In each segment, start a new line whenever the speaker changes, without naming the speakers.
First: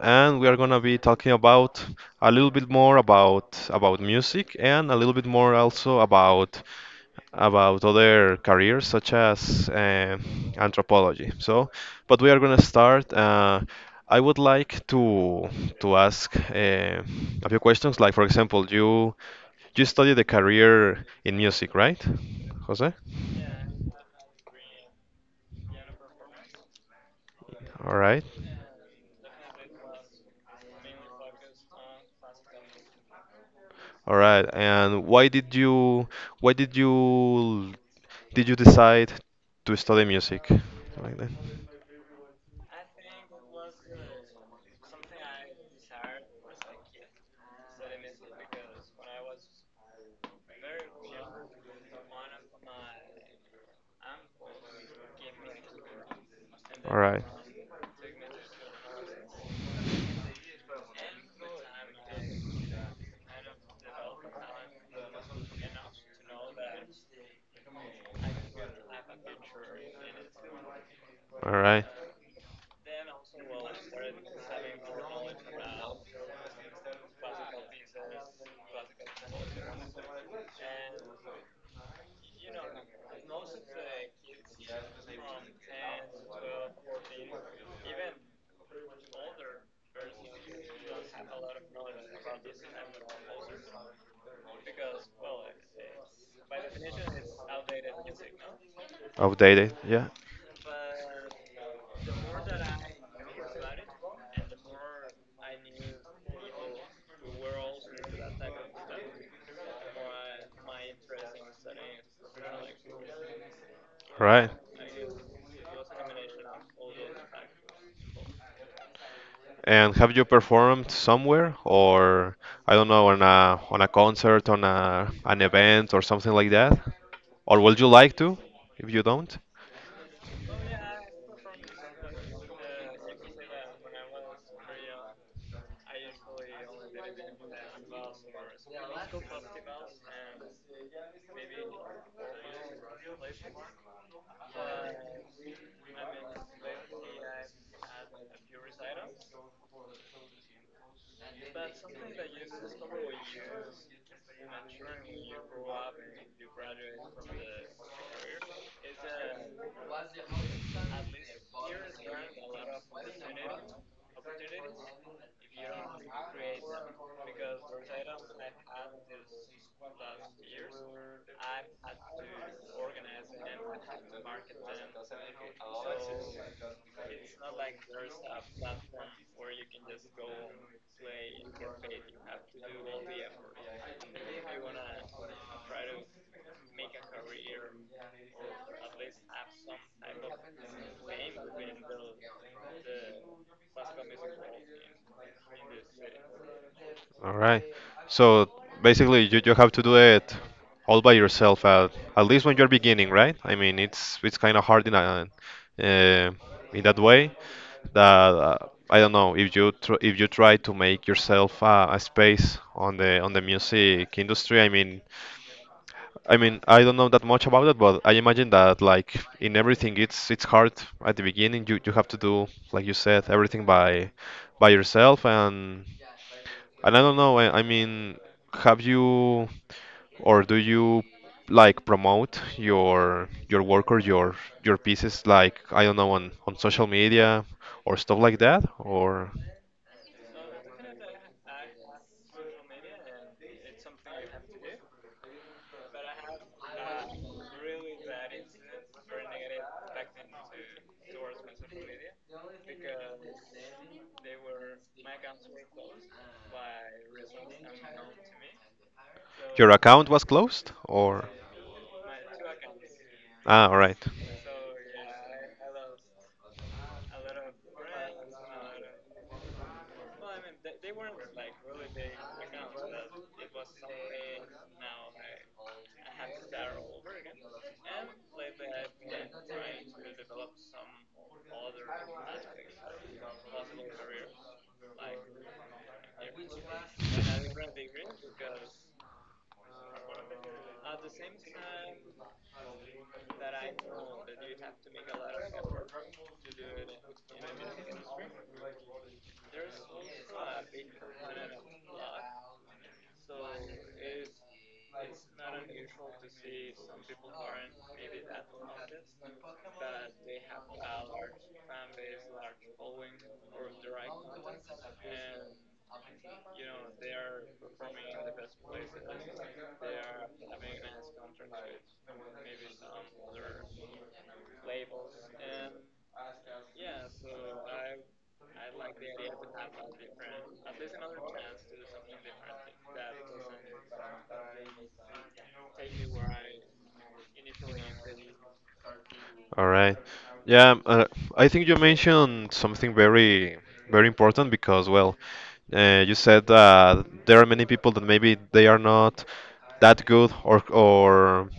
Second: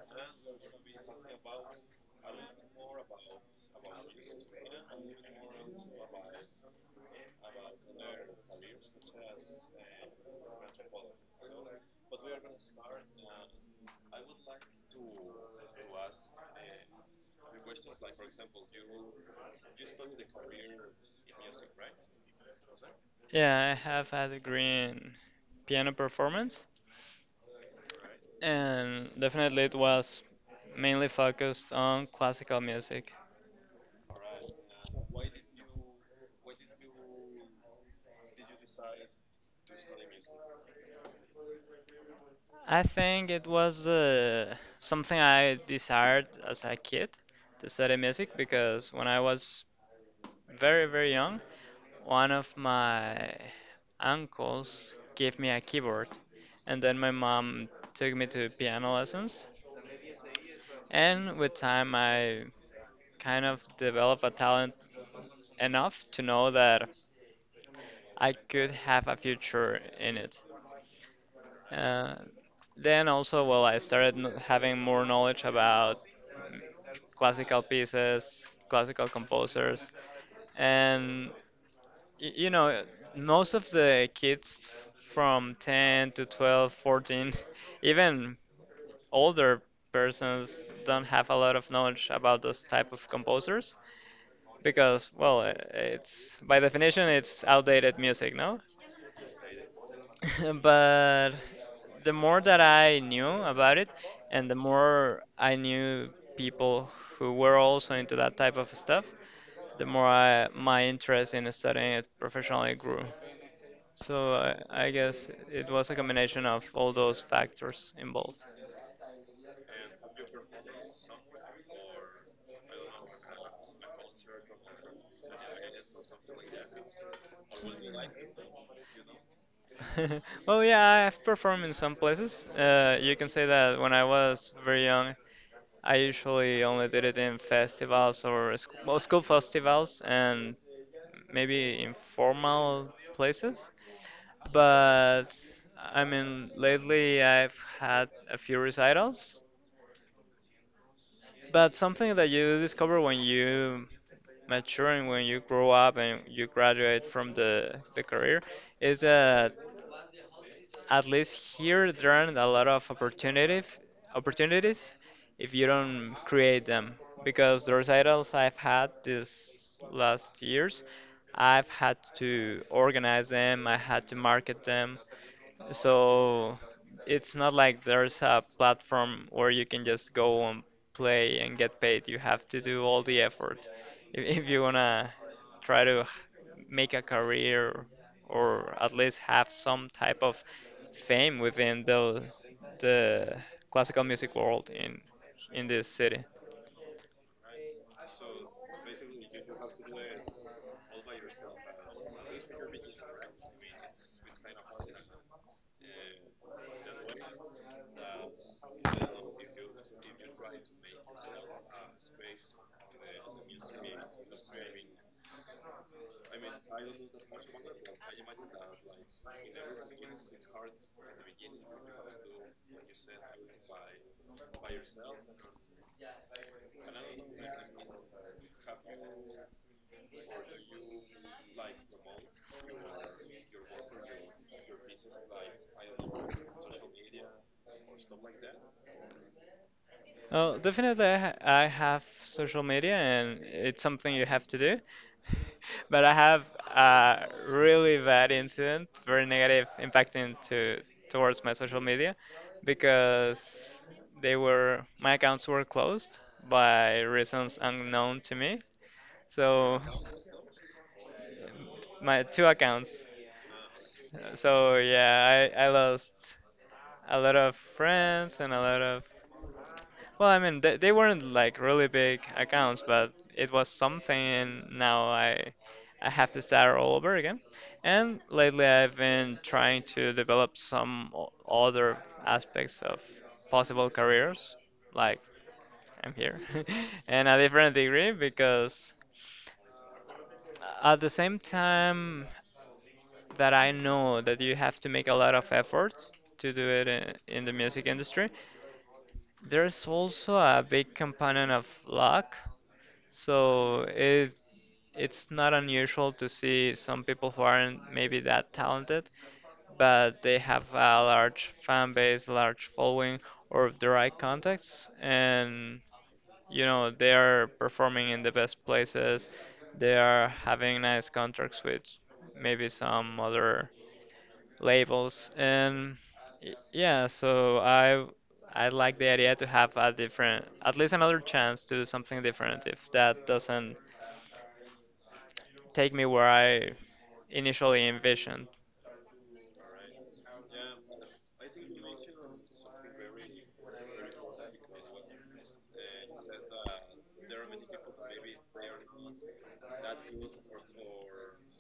and we are gonna be talking about a little bit more about music and a little bit more also about other careers such as anthropology. So, but we are gonna start. I would like to ask a few questions. Like for example, you study the career in music, right, Jose?
Yeah, I have had a green piano performance,
All right.
and definitely it was mainly focused on classical music.
All right. And why did you decide to study music like that?
I think it was something I desired as a kid to study music because when I was very, very young, one of my uncles gave me a keyboard, and
All
then my
right.
mom took me to piano lessons. And with time, I kind of developed a talent enough to know that I could have a future in it.
All right.
Uh, then also, well, I started having more knowledge about classical pieces, classical composers, and y- you know, most of the kids from 10 to 12, 14, even older persons don't have a lot of knowledge about those type of composers because, well, it's by definition, it's outdated music, no?
Outdated. Yeah.
But the more that I knew about it, and the more I knew people who were also into that type of stuff, my interest in studying it professionally grew.
All
So
right.
I, I guess it was a combination of all those factors involved.
And have you performed somewhere or I don't know on a concert on a an event or something like that? Or would you like to if you don't?
Well, yeah, I've performed in some places. You can say that when I was very young, I usually only did it in festivals or well, school festivals and maybe informal places. But I mean, lately I've had a few recitals. But something that you discover when you mature and when you grow up and you graduate from the career is that at least here there aren't a lot of opportunity opportunities if you don't create them, because the recitals I've had this last years, I've had to organize them, I had to market them. So it's not like there's a platform where you can just go and play and get paid. You have to do all the effort if you wanna try to make a career, or at least have some type of fame within the classical music world in this city.
All right. So basically, you have to do it all by yourself at least when you're beginning, right? I mean, it's kind of hard in uh, in that way that I don't know if you tr if you try to make yourself a space on the music industry. I mean, I don't know that much about it, but I imagine that like in everything, it's hard at the beginning. You have to do, like you said, everything by yourself and I don't know, I mean, have you or do you like promote your work or your pieces like I don't know on social media or stuff like that or
Oh, definitely, I have social media, and it's something you have to do. But I have a really bad incident, very negative impacting to towards my social media, because they were my accounts were closed by reasons unknown to me.
your
So
account was closed or
my two accounts.
ah, all right.
S- So yeah, I lost a lot of friends and a lot of, well, I mean, they weren't like really big accounts, but it was something. And now I have to start all over again. And lately, I've been trying to develop some other aspects of possible careers, like I'm here, in a different degree, because at the same time that I know that you have to make a lot of effort to do it in the music industry, there's also a big component of luck. So it's not unusual to see some people who aren't maybe that talented, but they have a large fan base, a large following, or the right contacts, and you know they are performing in the best places. They are having nice contracts with maybe some other labels, and yeah, so I like the idea to have a different, at least another chance to do something different if that doesn't take me where I initially envisioned.
All right. Yeah, I think you mentioned something very important because, well, you said that there are many people that maybe they are not that good or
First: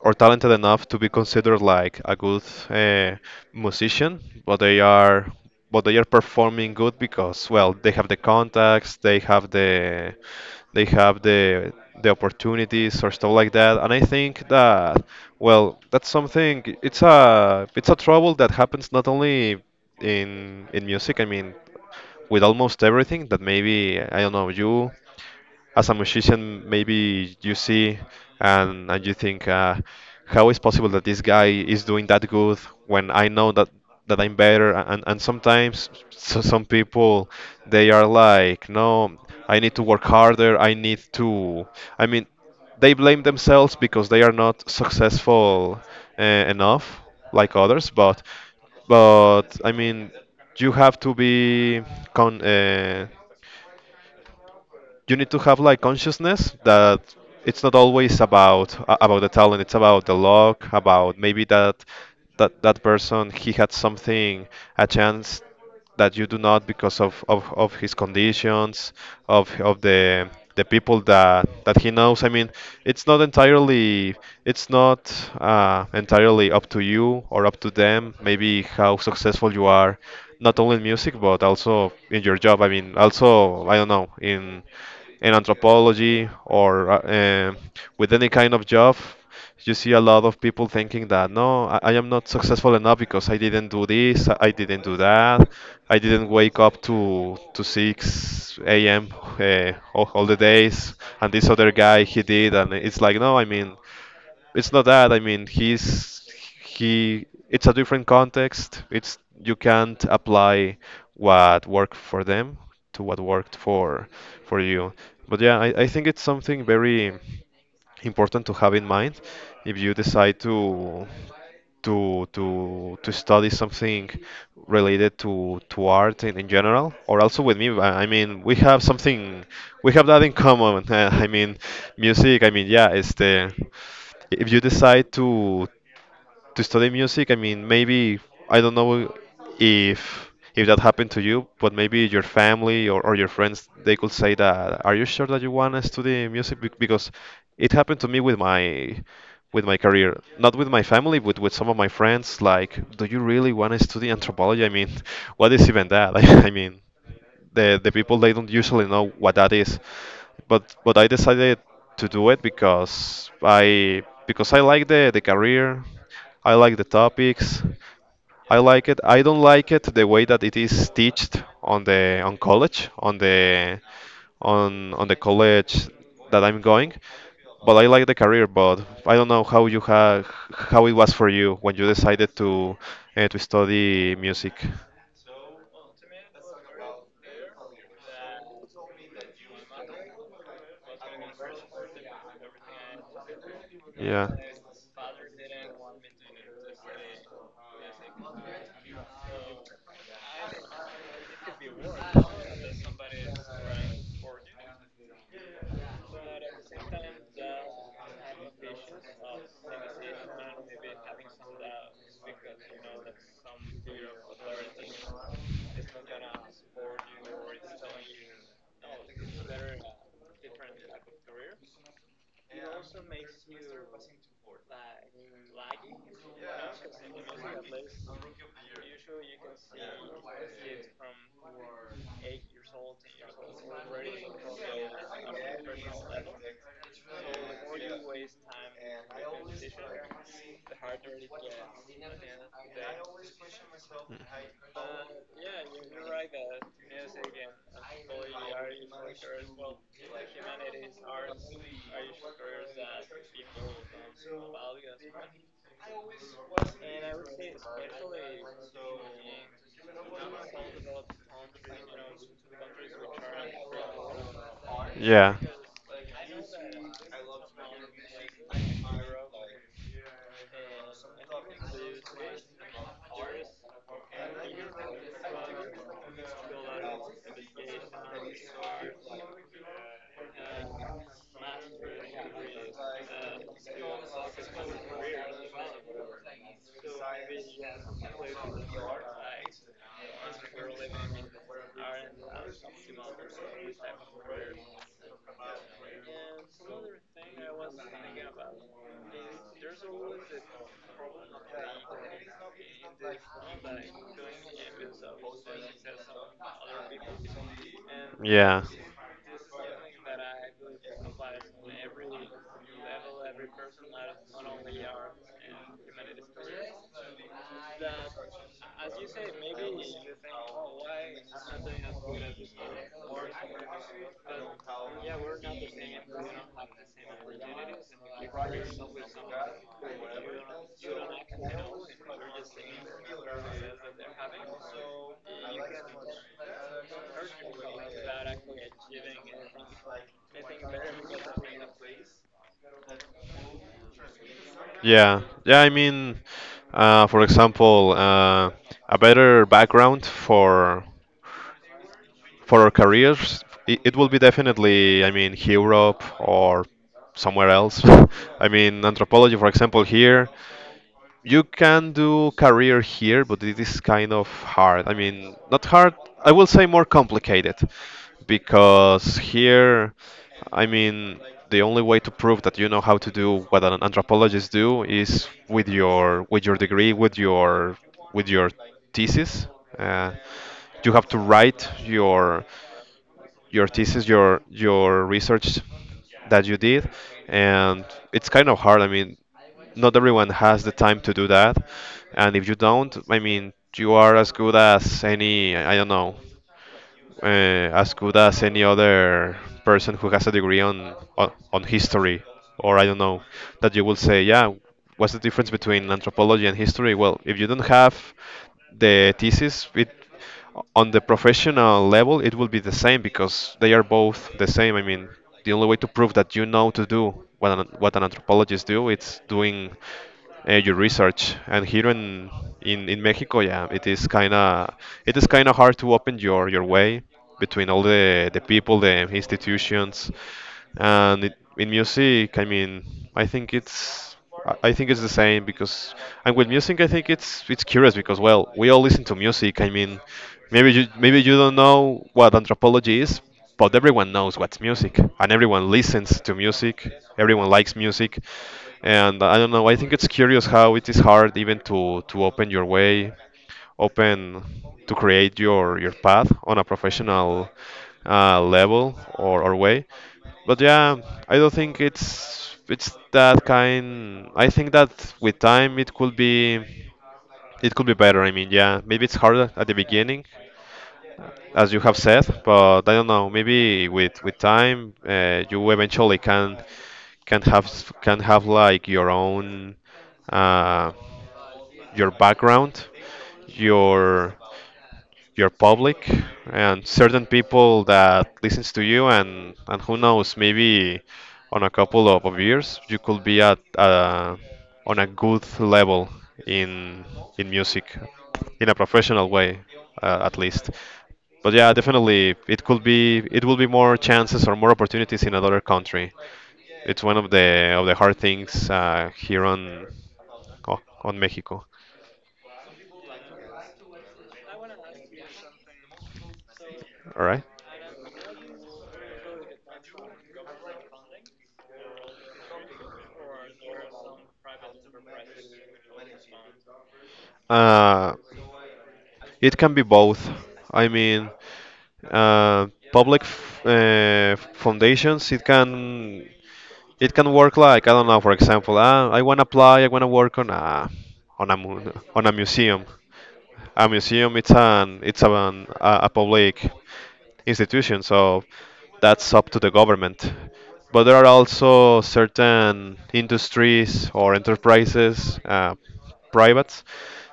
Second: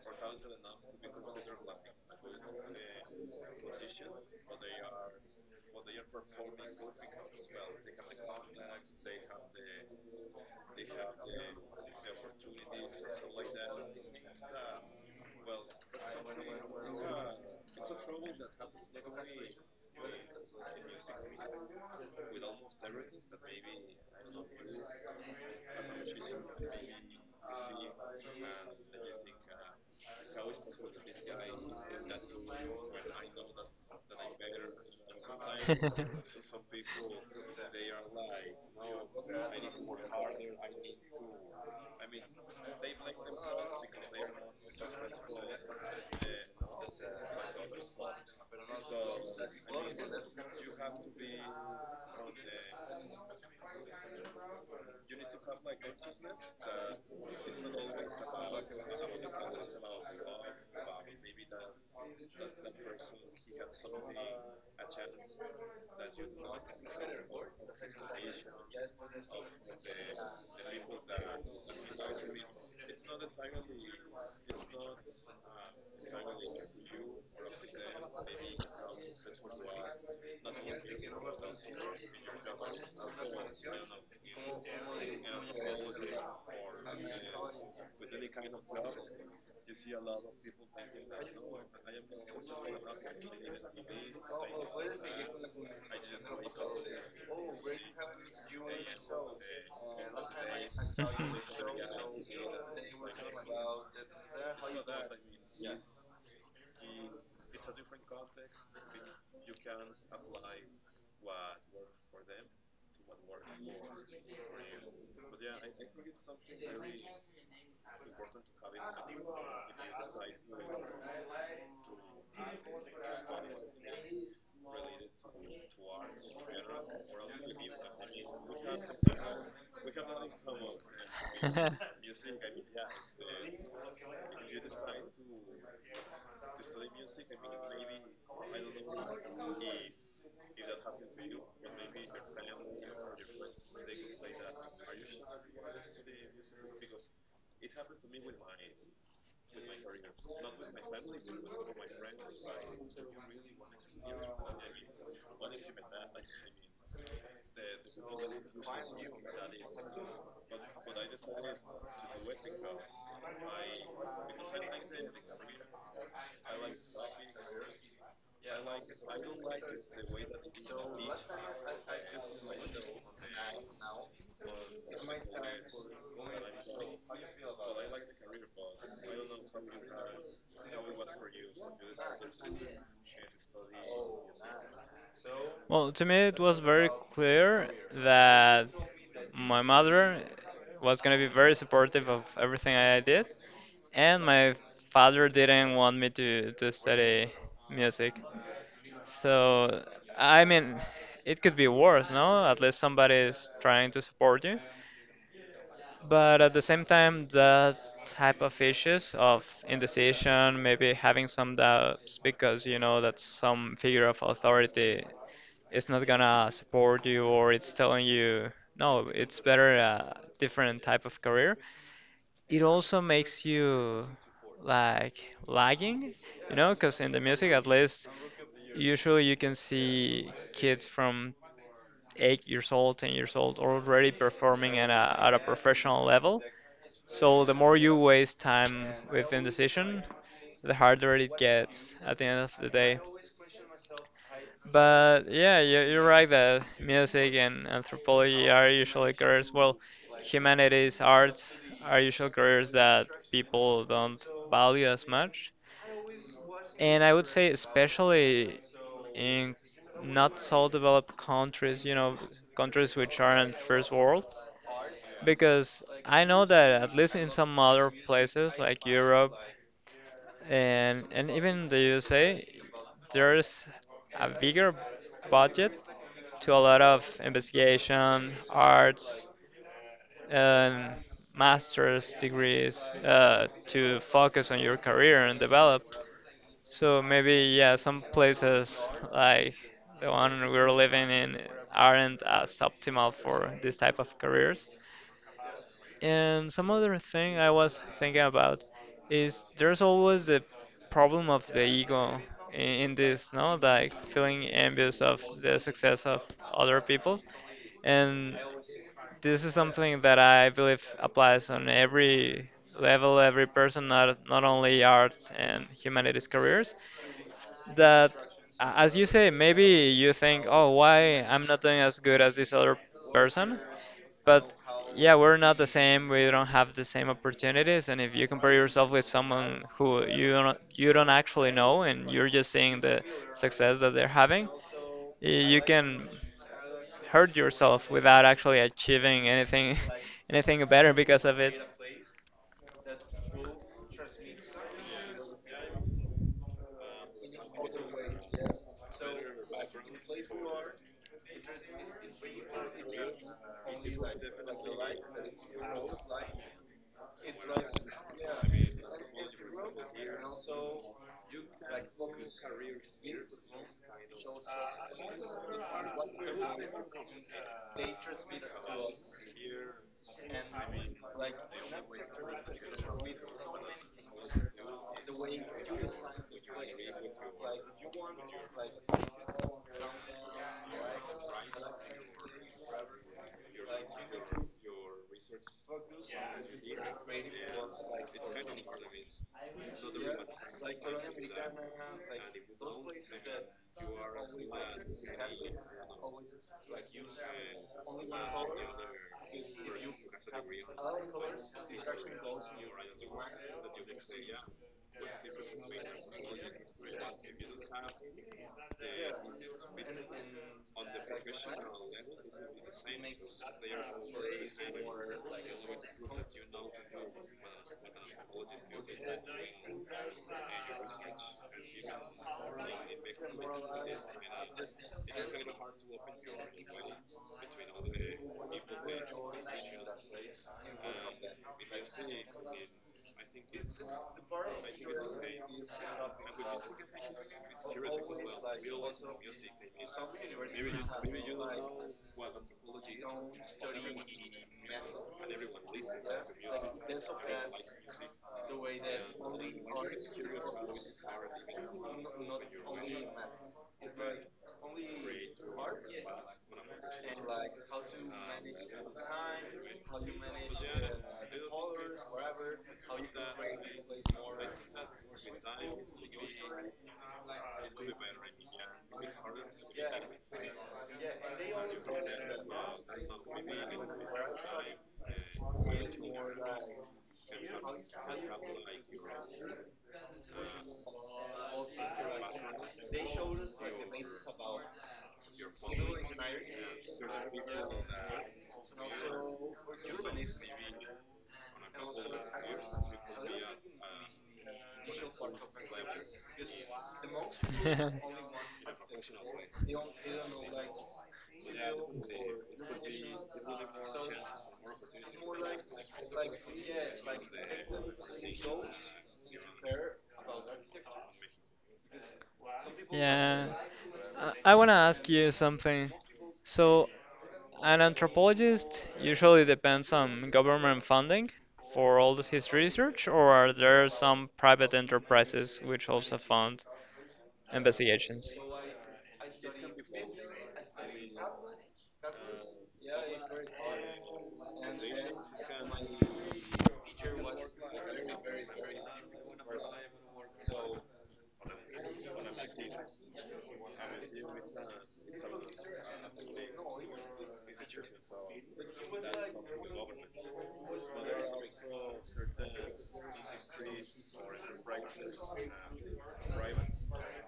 or talented enough to be considered like a good uh, musician, but they are but they are performing good because well they have the contacts, they have they have the opportunities or stuff like that. And I think that well that's something it's a trouble that happens not only in music. I mean with almost everything that maybe I don't know you as a musician, maybe you see and you think, how is possible that this guy is doing that good when I know that I'm better? And sometimes so some people they are like, no, I need to work harder. I need to. I mean, they blame themselves because they are not successful enough like others. But I mean, you have to be con. You need to have like consciousness that it's not always about about the talent, it's about the luck, about maybe that that person he had something, a chance that you do not because of his conditions of the people that he knows. I mean, it's not entirely, it's not entirely up to you or up to them maybe how successful you are not only in music but also in your job. I mean also I don't know in anthropology or with any kind of job, you see a lot of people thinking that no, I am not successful enough because I didn't do this, I didn't do that, I didn't wake up to 6 a.m. All the days, and this other guy he did, and it's like no, I mean it's not that. I mean, he's he. It's a different context. It's You can't apply what worked for them to what worked for you. But yeah, I think it's something very important to have in mind if you decide to to study something related to art in general or also with me. I mean we have something, we have that in common I mean music. I mean yeah it's the, if you decide to study music, I mean maybe I don't know if that happened to you, but maybe your family or your friends, they could say that, are you sure that you want to study music? Because it happened to me with my career, not with my family, but with some of my friends. Like, do you really want to study anthropology? I mean, what is even that? I mean, the people they don't usually know what that is. But I decided to do it because I like the career, I like the topics, I like it. I don't like it the way that it is teached on the on college on the college that I'm going. But I like the career. But I don't know how it was for you when you decided to study music.
Well, to me, it was very clear that my mother was going to be very supportive of everything I did, and
Yeah.
my father didn't want me to study music. So, I mean, it could be worse, no? At least somebody is trying to support you. But at the same time, that type of issues of indecision, maybe having some doubts because you know that some figure of authority is not gonna support you, or it's telling you, no, it's better a different type of career. It also makes you like lagging, you know, because in the music, at least. Usually, you can see kids from 8 years old, 10 years old, already performing at a professional level. So, the more you waste time with indecision, the harder it gets at the end of the day. But yeah, you're right that music and anthropology are usually careers. Well, humanities, arts are usually careers that people don't value as much. And I would say, especially in not so developed countries, you know, countries which aren't first world,
Yeah.
because I know that at least in some other places like Europe and even the USA, there's a bigger budget to a lot of investigation, arts, and master's degrees, to focus on your career and develop. So maybe yeah, some places like the one we're living in aren't as optimal for this type of careers. And some other thing I was thinking about is there's always the problem of the ego in this, no? Like feeling envious of the success of other people. And
Yeah.
this is something that I believe applies on every level, every person, not only arts and humanities careers, that, as you say, maybe you think, oh, why I'm not doing as good as this other person? But yeah, we're not the same. We don't have the same opportunities. And if you compare yourself with someone who you don't actually know and you're just seeing the success that they're having, you can hurt yourself without actually achieving anything anything better because of it.
Yeah. Yeah, I mean, for example, a better background for our careers, it will be definitely, I mean, Europe or somewhere else. I mean, anthropology, for example, here, you can do career here, but it is kind of hard. I mean, not hard. I will say more complicated, because here, I mean, the only way to prove that you know how to do what an anthropologist do is with your degree, with your with your thesis. Uh, you have to write your thesis, your research that you did, and it's kind of hard. I mean, not everyone has the time to do that, and if you don't, I mean, you are as good as any I don't know uh, as good as any other person who has a degree on history or I don't know, that you will say yeah what's the difference between anthropology and history. Well if you don't have the thesis it on the professional level it will be the same because they are both the same. I mean the only way to prove that you know to do what an anthropologist do it's doing your research. And here in in Mexico, yeah, it is kind of, it is kind of hard to open your way between all the people, the institutions, and it, in music. I mean, I think it's I think it's the same because and with music, I think it's curious because well, we all listen to music. I mean, maybe you don't know what anthropology is. But everyone knows what's music, and everyone listens to music. Everyone likes music, and I don't know. I think it's curious how it is hard even to open your way, open to create your path on a professional level or way. But yeah, I don't think it's that kind. I think that with time it could be, it could be better. I mean, yeah, maybe it's harder at the beginning, as you have said, but I don't know. Maybe with time, you eventually can can have can have like your own uh, your background, your public, and certain people that listens to you, and who knows, maybe on a couple of years you could be at on a good level in music, in a professional way, at least. But yeah, definitely, it will be more chances or more opportunities in another country. It's one of the hard things here on oh, on Mexico.
Yeah. I want to ask you something. So,
All right.
an anthropologist usually depends on government funding for all of his research, or are there some private enterprises which also fund
Uh,
investigations?
it can be both. I mean, uh, public f foundations. It can work like I don't know. For example, ah, I want to apply. I want to work on a on on a museum. A museum. It's an a public institution, so that's up to the government. But there are also certain industries or enterprises, privates,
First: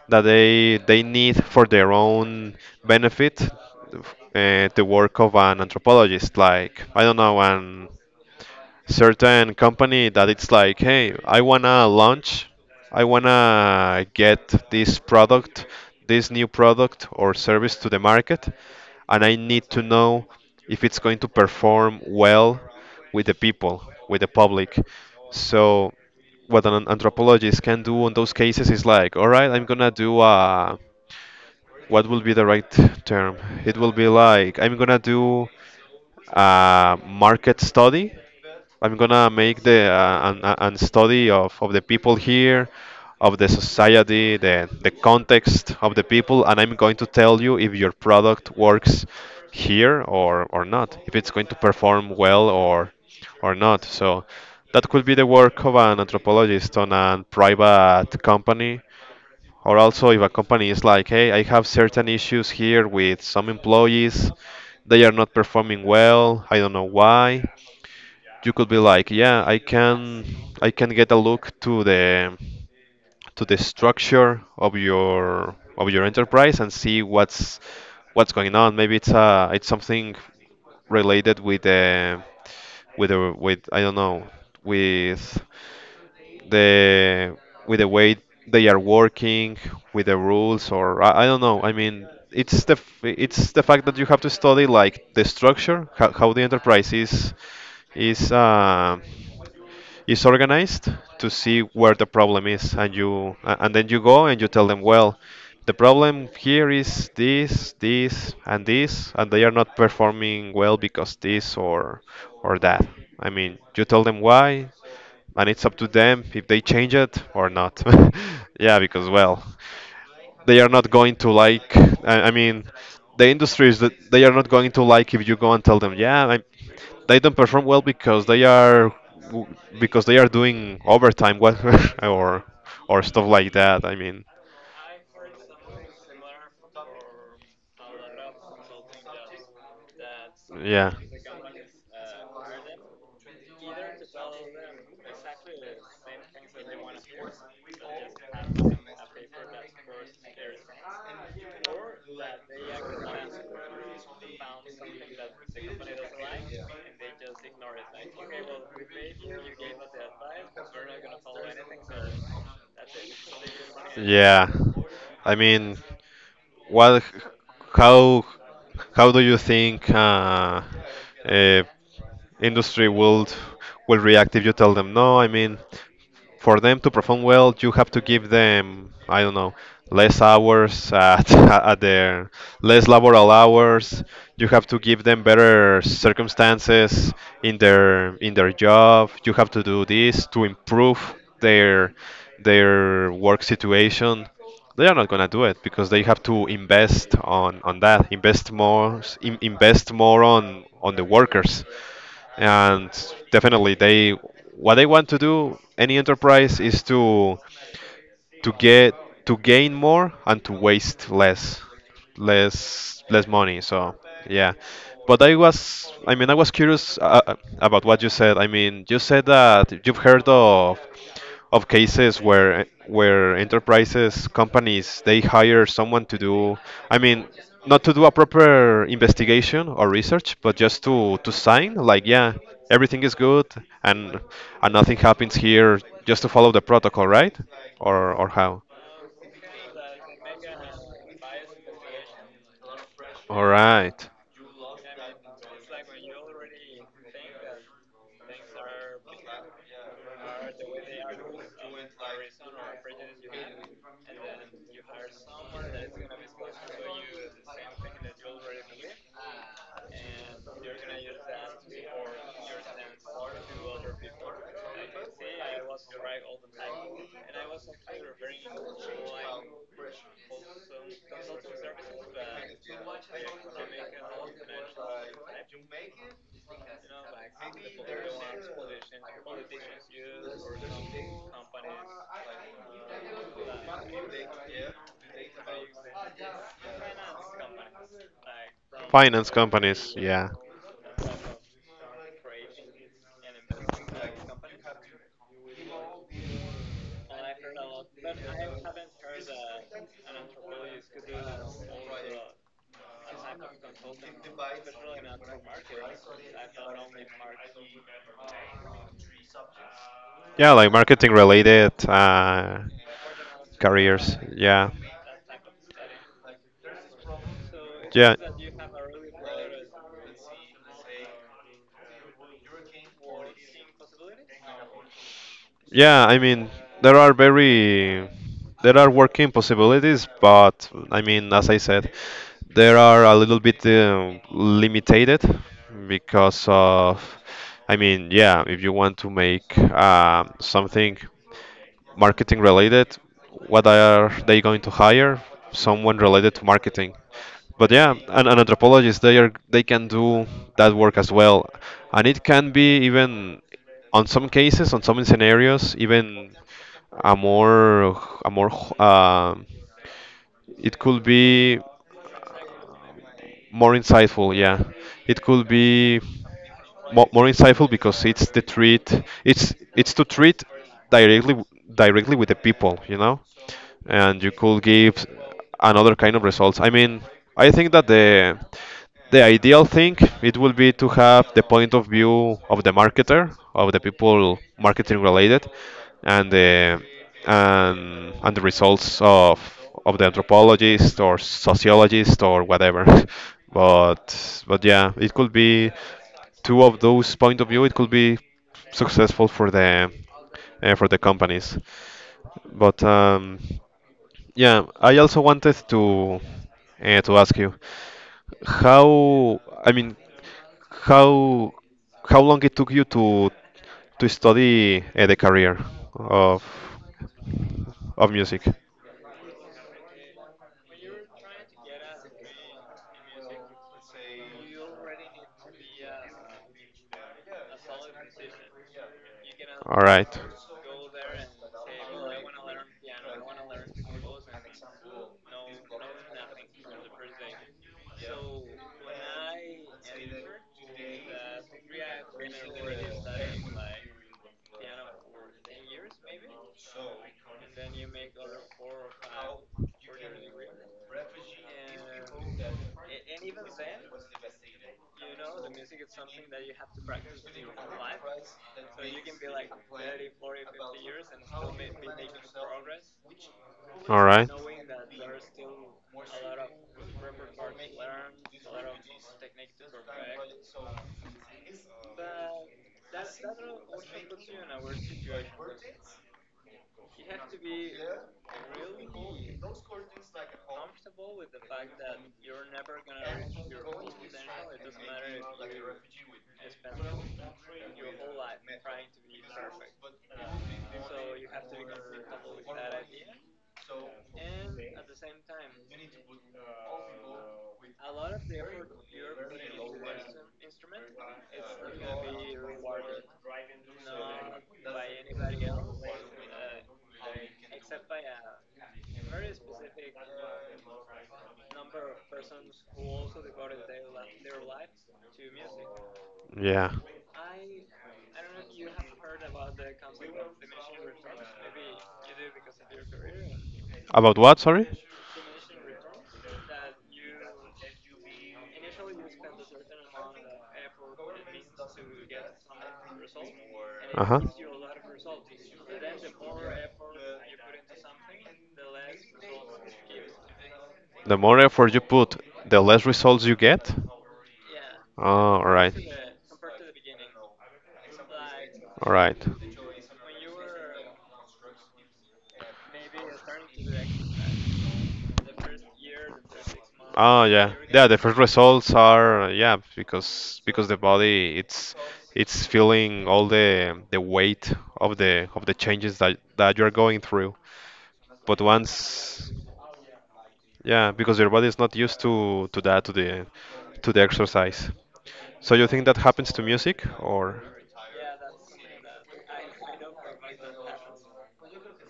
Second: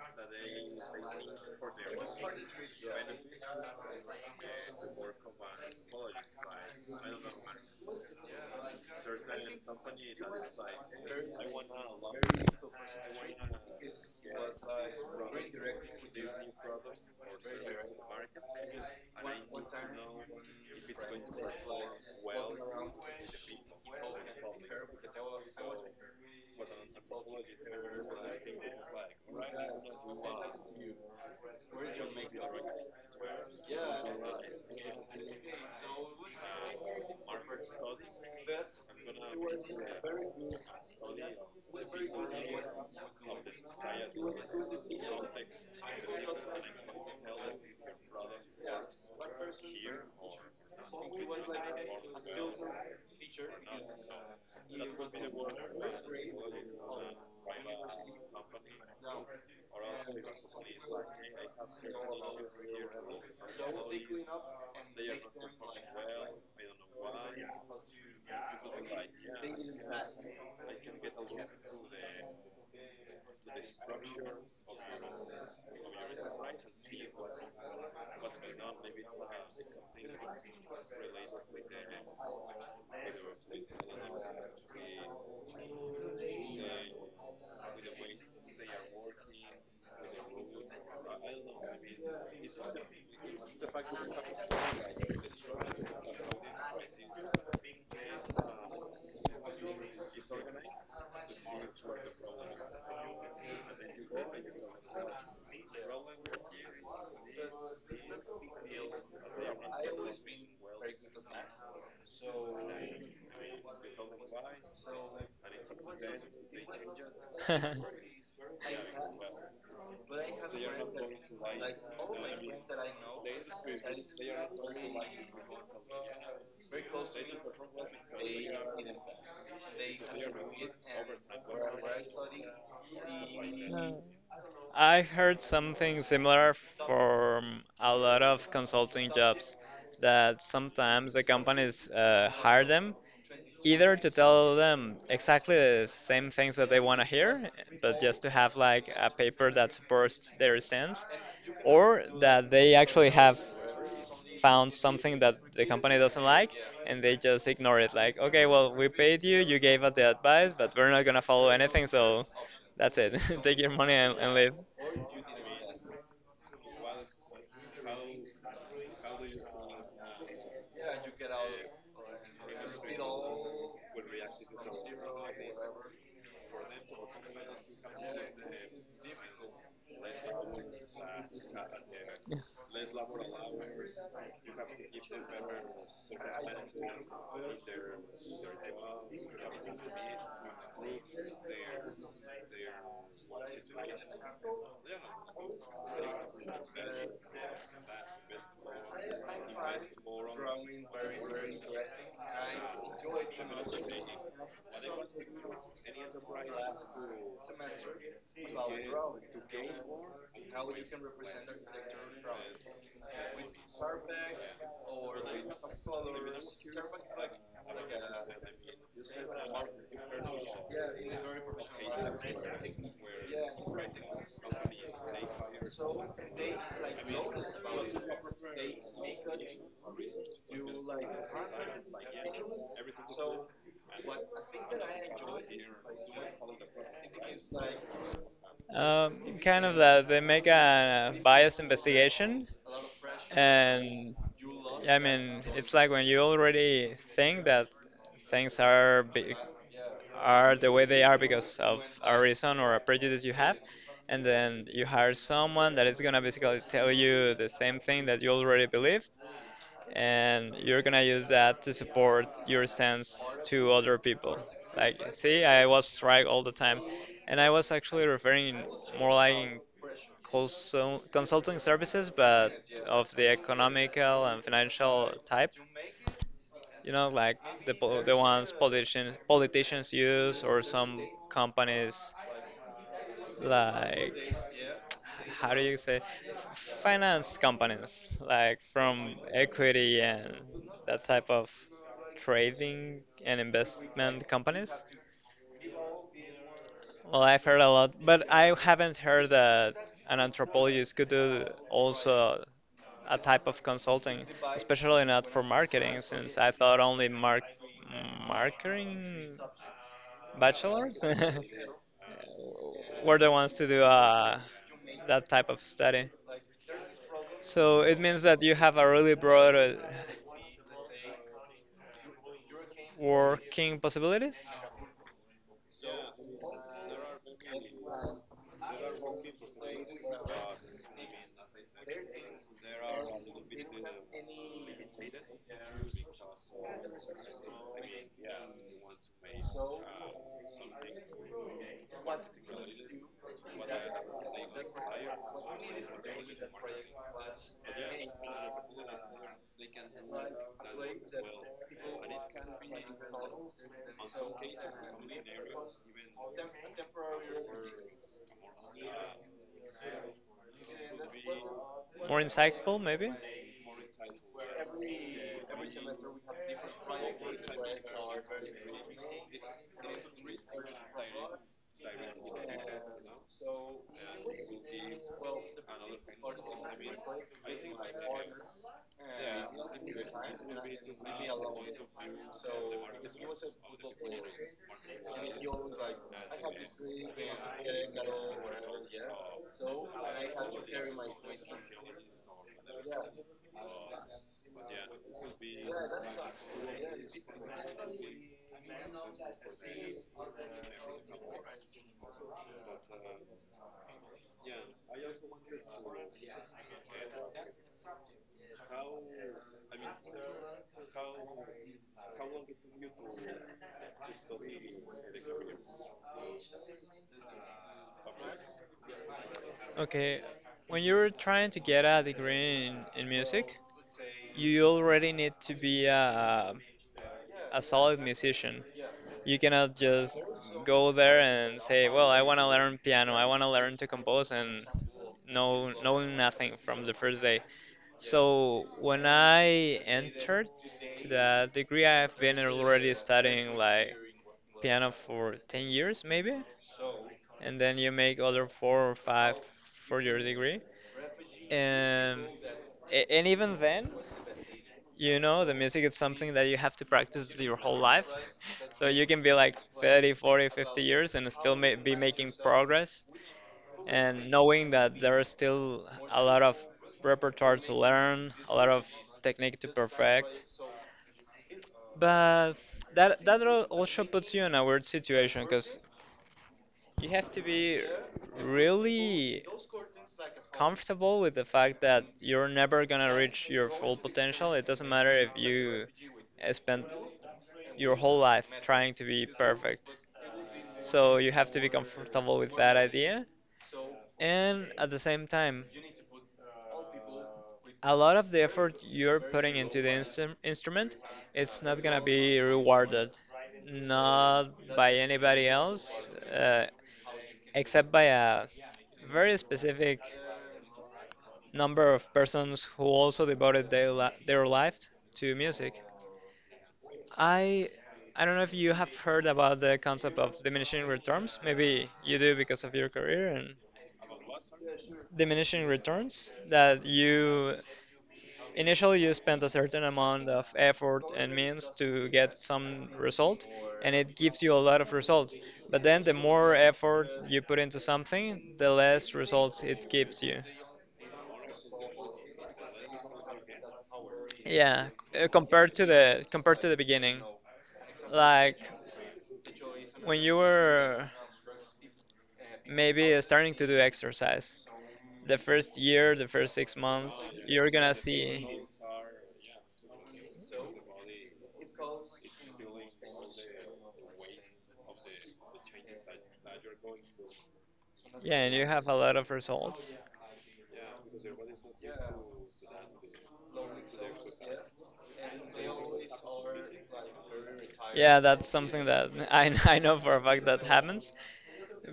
that they need for their own benefit the work of an anthropologist. Like I don't know, an certain company that it's like, hey, I wanna launch, I wanna get this product, this new product or service to the market, and I need to know if it's going to perform well with the people, with the public. So what an anthropologist can do in those cases is like, all right, I'm gonna do a what will be the right term? It will be like I'm gonna do a market study. I'm gonna make an study of the people here, of the society, the context of the people, and I'm going to tell you if your product works here or not, if it's going to perform well or not. So that could be the work of an anthropologist on a private company. Or also, if a company is like, hey, I have certain issues here with some employees, they are not performing well, I don't know why, you could be like, yeah, I can get a look to the structure of your enterprise and see what's going on. Maybe it's something related with the with the with I don't know, with the with the way they are working, with the rules, or I don't know. I mean, it's the fact that you have to study, like, the structure, how the enterprise is is uh, is organized, to see where the problem is, and and then you go and you tell them, well, the problem here is this, this, and this, and they are not performing well because this or that. I mean, you tell them why, and it's up to them if they change it or not. Yeah, because, well, they are not going to like, I mean, the industries, that they are not going to like if you go and tell them, yeah, they don't perform well because they are doing overtime, what? or or stuff like that.
Uh,
I mean,
I've heard something similar from a lot of consulting jobs, that
yeah.
sometimes the companies hire them either to tell them exactly the same things that they want to hear, but just to have like a paper that supports their stance, or that they actually have found something that the company doesn't like and they just ignore it, like, okay, well, we paid you, you gave us the advice, but we're not going to follow anything, so that's it. Take your money and
Yeah,
leave.
I mean, what? How? How do you think uh, industry will react if you tell them no? I mean, for them to perform well, you have to give them, I don't know, less hours at at their less laboral hours. You have to give them better circumstances in their job. You have to do this to improve their their work situation. They are not gonna do it because they have to invest on that, invest more, invest more on the workers. And definitely they, what they want to do, any enterprise, is to get to gain more and to waste less money, so yeah. But I mean, I was curious about what you said. I mean, you said that you've heard of cases where enterprises, companies, they hire someone to do, I mean, not to do a proper investigation or research, but just to sign like, yeah, everything is good, and and nothing happens here, just to follow the protocol, right? Or how?
Kind of that they make a bias investigation,
All right.
and I mean it's like when you already think that things are are the way they are because of a reason or a prejudice you have, and then you hire someone that is gonna basically tell you the same thing that you already believe, and you're gonna use that to support your stance to other people. Like, see, I was right all the time. And I was actually referring more like in consulting services, but of the economical and financial type. You know, like the ones politicians use, or some companies like, how do you say, finance companies, like from
Finance companies,
equity
yeah.
and that type of trading and investment companies. Well, I've heard a lot, but I haven't heard that an anthropologist could do also a type of consulting, especially not for marketing, since I thought only marketing
Yeah, like
bachelors
marketing related,
were the ones to do,
careers, yeah.
that type of study. So it
Yeah,
means that you have a really broad, working possibilities,
yeah. I mean, there are very there are working possibilities, but I mean, as I said, there are a little bit limited, because of. I mean, yeah, if you want to make something marketing related, what are they going to hire? Someone related to marketing. But yeah, an anthropologist, they can do that work as well. And it can be even on some scenarios, even a more a more uh, it could be
more insightful maybe.
more insightful, yeah. It could be more insightful because it's the treat it's to treat directly directly with the people, you know. And you could give another kind of results. I mean, I think that the ideal thing, it would be to have the point of view of the marketer, of the people marketing related, and the and the results of the anthropologist or sociologist or whatever. But yeah, it could be two of those point of view. It could be successful for the companies. But yeah, I also wanted to ask you, how I mean, how how long it took you to study the career of of music.
Okay, when you're trying to get a degree in music, you already need to be a solid musician. You cannot
All right.
just go there and say, "Well, I want to learn piano. I want to learn to compose," and knowing nothing from the first day. So when I entered to that degree, I've been already studying like piano for 10 years maybe, and then you make other four or five for your degree. And and even then. You know, the music is something that you have to practice your whole life. So you can be like 30, 40, 50 years and still ma be making progress
All right.
and knowing that there is still a lot of repertoire to learn, a lot of technique to perfect. But that also puts you in a weird situation because you have to be really comfortable with the fact that you're never gonna reach your full potential. It doesn't matter if you spend your whole life trying to be perfect. So you have to be comfortable with that idea. And at the same time, a lot of the effort you're putting into the instrument, it's not gonna be rewarded, not by anybody else. Except by a very specific number of persons who also devoted their life to music.
Yeah.
I I don't know if you have heard about the concept of diminishing returns. Maybe you do because of your career. And
About what? Sorry.
diminishing returns, that you initially, you spend a certain amount of effort and means to get some result, and
Uh
it
huh.
gives you a lot of results. But then the more effort you put into something, the less results it gives you.
The more effort you put, the less results you get?
Yeah,
Oh, alright.
compared to the beginning, like
Alright.
when you were maybe starting to do exercise, the first year, the first six
Oh
months,
yeah.
you're
Yeah,
gonna
the first
see,
results are, yeah, because the body, it's feeling all the weight of the changes that you're going through.
yeah,
But
and you have a lot of
once
results.
Yeah, because your body is not used to that, to the exercise. So you think that happens to music, or...
Yeah, that's something that I, I know for a fact that happens,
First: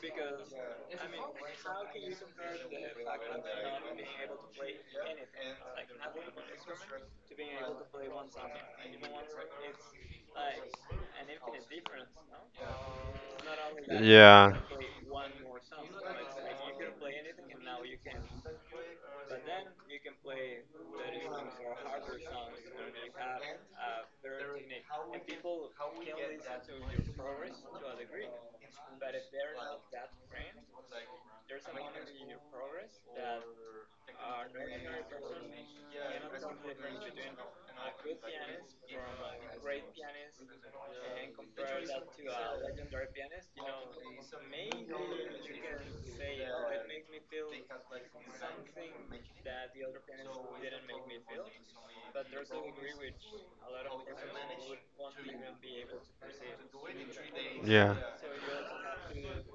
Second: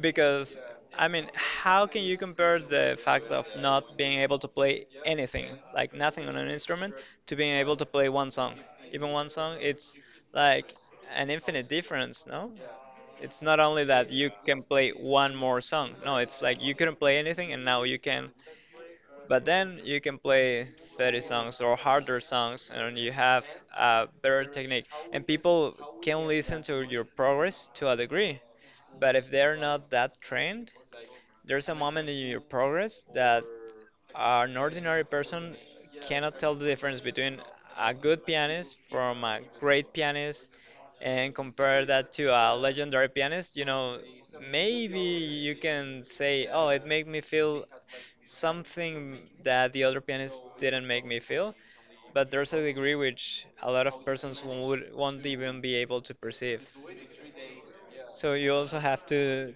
because I mean, how can you compare the fact of not being able to play anything, like nothing on an instrument, to being able to play one song? Even one song, it's like an infinite difference, no? It's not only that you
yeah.
can play one more song. No, it's like you couldn't play anything and now you can, but then you can play 30 songs or harder songs and you have a better technique. And people can listen to your progress to a degree. But if they're not that trained, there's a moment in your progress that an ordinary person cannot tell the difference between a good pianist from a great pianist and compare that to a legendary pianist. You know, maybe you can say, oh, it made me feel something that the other pianist didn't make me feel. But there's a degree which a lot of persons won't even be able to perceive.
Yeah.
So you also have to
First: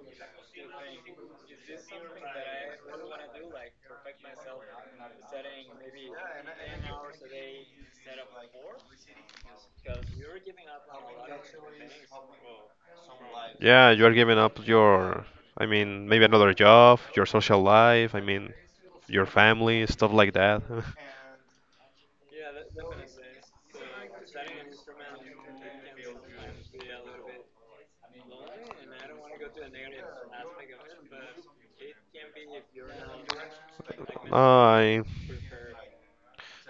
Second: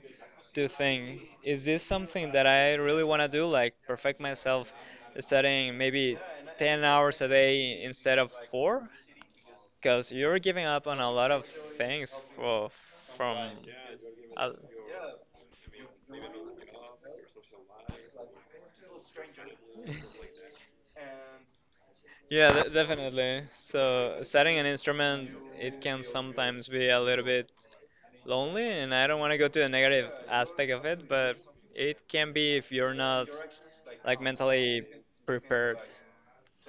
to think, is this something that I really want to do? Like perfect myself studying maybe 10 hours a day instead of four? Because you're giving up on a lot of things, for, from.
Yeah, you are giving
Uh,
up your, I mean, maybe another job, your social life, I mean, your family, stuff like that.
Yeah, definitely. So, studying an instrument, it can sometimes be a little bit lonely, and I don't want to go to the negative aspect of it, but it can be if you're not like mentally
I,
prepared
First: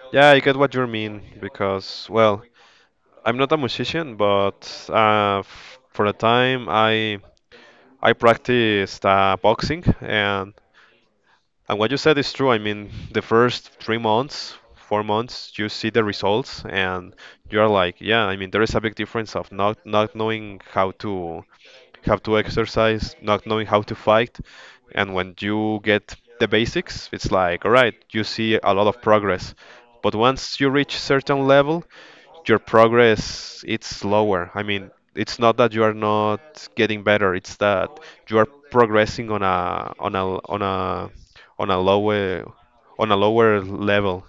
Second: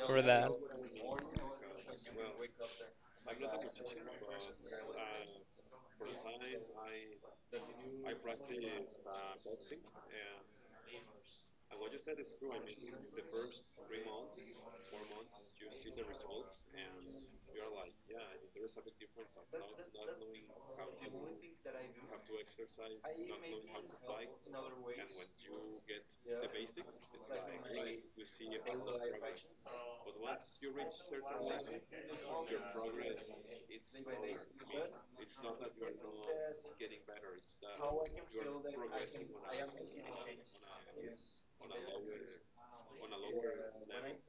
for
yeah, I
that.
get what you mean because, well, I'm not a musician, but f for a time, I practiced boxing. And what you said is true. I mean, the first 3 months, 4 months, you see the results, and you are like, yeah. I mean, there is a big difference of not knowing how to exercise, not knowing how to fight. And when you get the basics, it's like, all right, you see a lot of progress. But once you reach certain level, your progress, it's slower. I mean, it's not that you are not getting better; it's that you are progressing on a on a on a on a lower on a lower level.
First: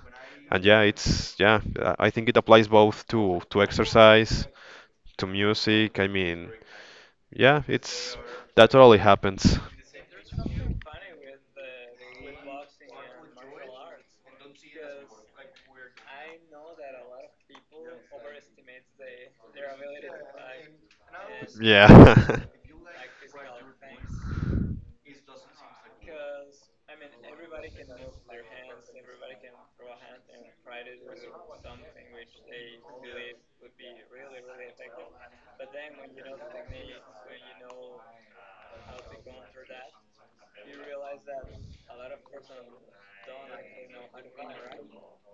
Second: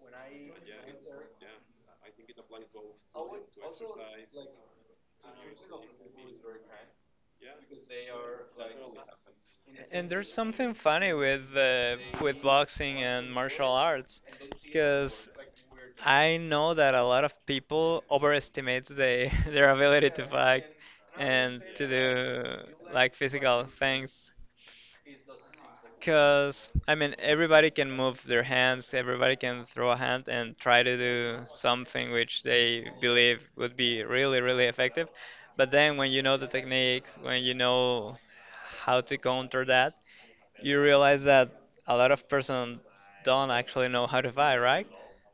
And yeah, it's yeah, I think it applies both to exercise, to music. I mean, yeah, it's that totally happens.
And there's something funny with, with boxing and martial arts, because I know that a lot of people overestimate the, their ability to fight and to
Yeah.
do like physical things. Because, I mean, everybody can move their hands, everybody can throw a hand and try to do something which they believe would be really, really effective. But then when you know the techniques, when you know how to counter that, you realize that a lot of person don't actually know how to buy, right?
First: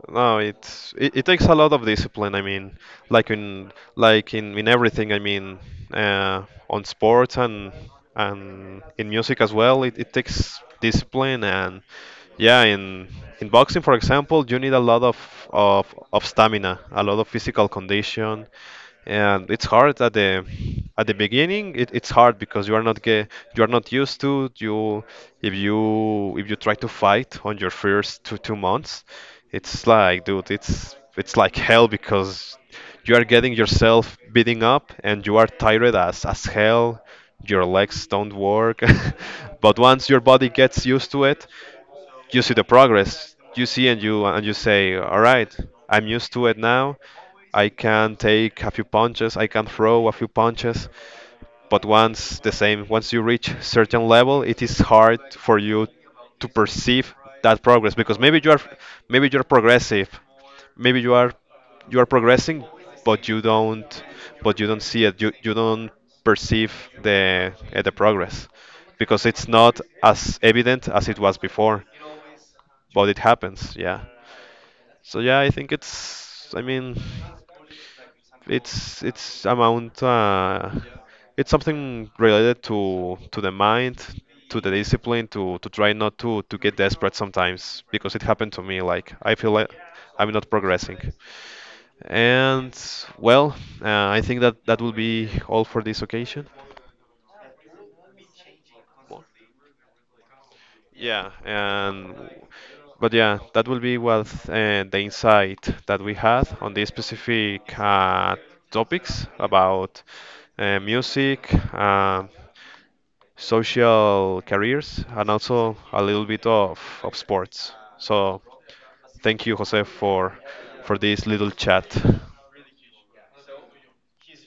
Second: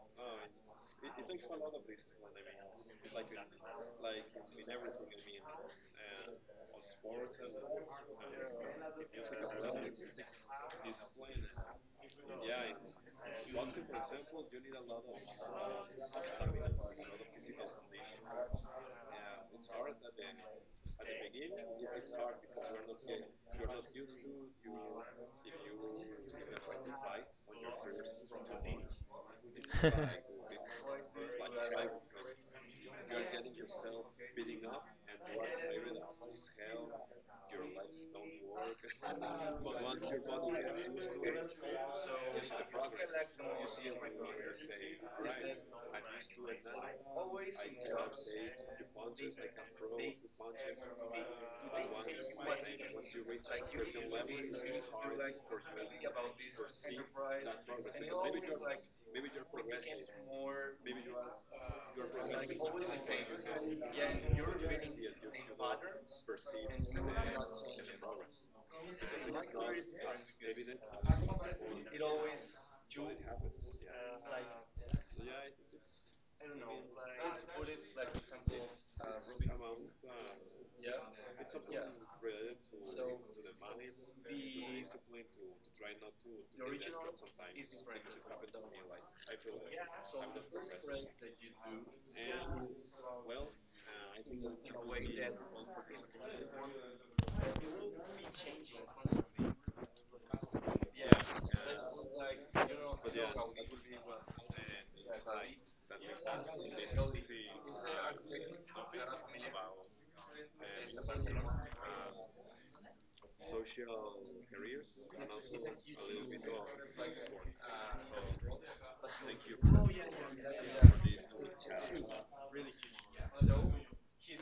No, it takes a lot of discipline. I mean, like in everything. I mean, on sports, and in music as well. It takes discipline. And yeah, in boxing, for example, you need a lot of, of stamina, a lot of physical condition. And it's hard at the beginning. It's hard because you are not get, you are not used to. You if you if you try to fight on your first two months, it's like, dude, it's like hell, because you are getting yourself beating up, and you are tired as hell. Your legs don't work. But once your body gets used to it, you see the progress, you see, and you say, all right, I'm used to it now. I can take a few punches, I can throw a few punches. But once the same once you reach certain level, it is hard for you to perceive that progress because maybe you're progressive maybe you are progressing, but you don't but you don't see it. You don't perceive the progress because it's not as evident as it was before. But it happens. Yeah. So yeah, I think it's. I mean, it's amount. It's something related to the mind, to the discipline, to try not to get desperate sometimes because it happened to me. Like, I feel like I'm not progressing. And, well, I think that will be all for this occasion. Yeah, and but yeah, that will be what the insight that we had on these specific topics about music, social careers, and also a little bit of sports. So thank you, Jose, for this little chat.